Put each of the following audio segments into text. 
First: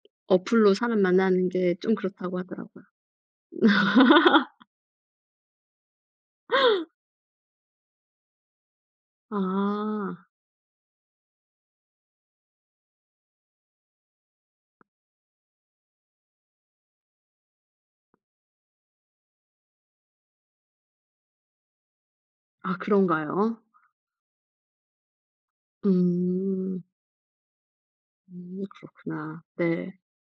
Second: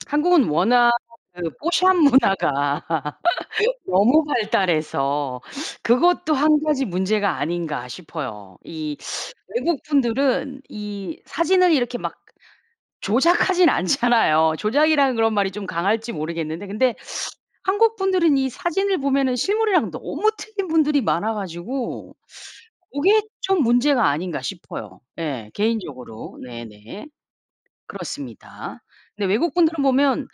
한국은 어플로 워낙 사람 만나는 그 게 좀 포샵 그렇다고 문화가 하더라고요. 너무 발달해서 그것도 1 가지 문제가 아닌가 싶어요. 이 외국 아. 분들은 이 사진을 이렇게 막 조작하진 않잖아요. 조작이라는 그런 말이 좀 강할지 모르겠는데 근데 한국 분들은 이 사진을 보면은 실물이랑 너무 틀린 분들이 많아가지고 아 고게 그런가요? 좀 문제가 아닌가 싶어요 예 개인적으로. 음. 네네. 음 그렇습니다. 근데 그렇구나. 외국 분들은 네. 보면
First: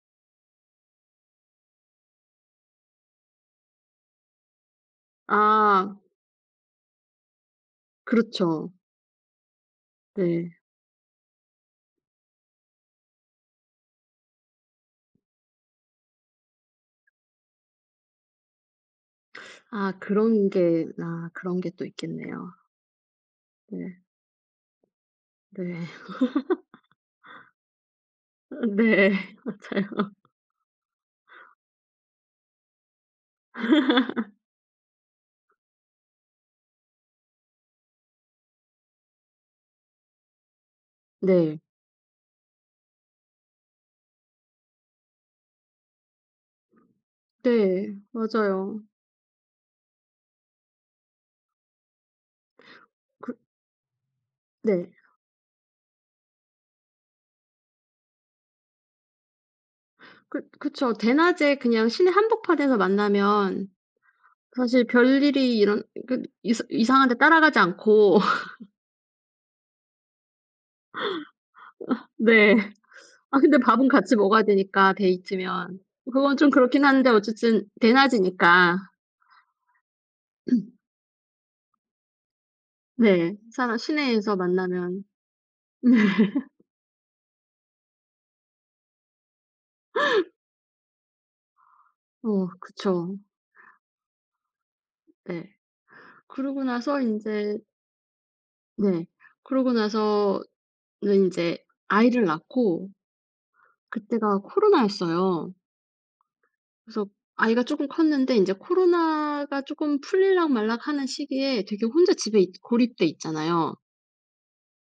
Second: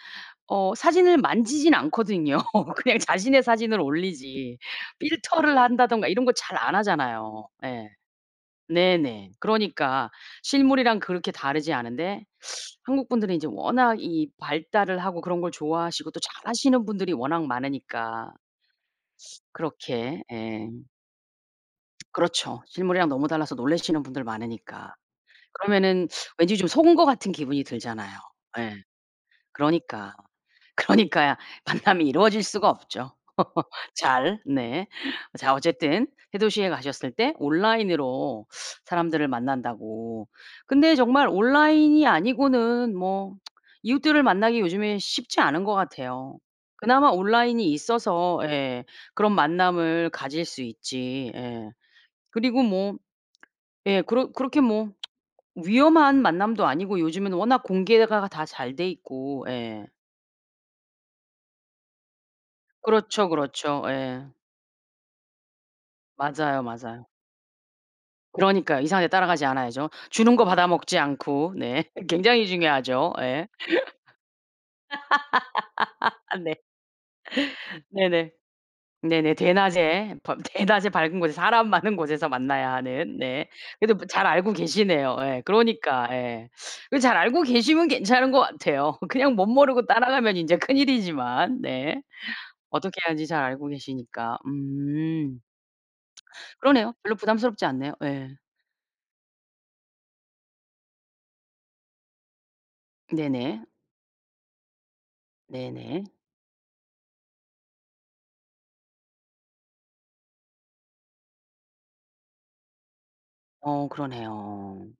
어 사진을 만지진 않거든요. 그냥 자신의 사진을 올리지. 필터를 아. 한다든가 이런 거 잘 안 하잖아요. 예. 그렇죠. 네네. 그러니까 네. 실물이랑 그렇게 다르지 않은데 한국분들은 이제 워낙 이 발달을 하고 그런 걸 좋아하시고 또 잘하시는 분들이 워낙 많으니까 아 그렇게 그런 예. 게 아 그런 게 또 있겠네요. 그렇죠. 실물이랑 너무 달라서 네. 놀라시는 분들 많으니까. 네. 그러면은 왠지 좀 속은 것 같은 기분이 들잖아요. 예. 네. 맞아요. 그러니까. 그러니까 만남이 이루어질 수가 없죠 잘. 네. 자, 어쨌든 새 도시에 가셨을 때 온라인으로 사람들을 만난다고. 근데 정말 네. 온라인이 아니고는 뭐 이웃들을 만나기 요즘에 쉽지 않은 것 같아요. 그나마 온라인이 네. 있어서 맞아요. 예 그런 만남을 가질 수 있지. 예. 그리고 뭐 그 예. 그러 그렇게 뭐 네. 위험한 만남도 아니고 요즘에는 워낙 공개가 다 잘 돼있고. 예. 그 그쵸. 대낮에 그냥 시내 한복판에서 그렇죠, 만나면 그렇죠. 예. 사실 별일이 일언 그 그래도 맞아요, 이사 맞아요. 이상한 데 따라가지 않고 그러니까요. 이상한 데 따라가지 않아야죠. 주는 거 받아먹지 않고. 네. 굉장히 네. 중요하죠. 아 예. 근데 밥은 같이 먹어야 되니까 데이트면. 그건 좀 네. 그렇긴 한데 어쨌든 네네. 대낮이니까 네네. 대낮에 밤 대낮에 밝은 곳에 사람 많은 곳에서 만나야 하는 네. 네. 사는 그래도 뭐 잘 시내에서 알고 만나면 계시네요. 예. 그러니까 예. 잘 알고 계시면 괜찮은 것 같아요. 그냥 멋모르고 따라가면 인제 큰일이지만. 네. 어 어떻게 그쵸. 하는지 잘 알고 계시니까. 음. 예. 그러고 그러네요. 나서 별로 인제 부담스럽지 않네요. 예. 네. 그러고 나서는 인제 아이를 낳고 네네. 그때가 코로나였어요. 네네. 그래서 아이가 조금 컸는데 인제 코로나가 조금 풀릴락 말락 하는 시기에 되게 혼자 집에 이제 고립돼 있잖아요. 어 그러네요.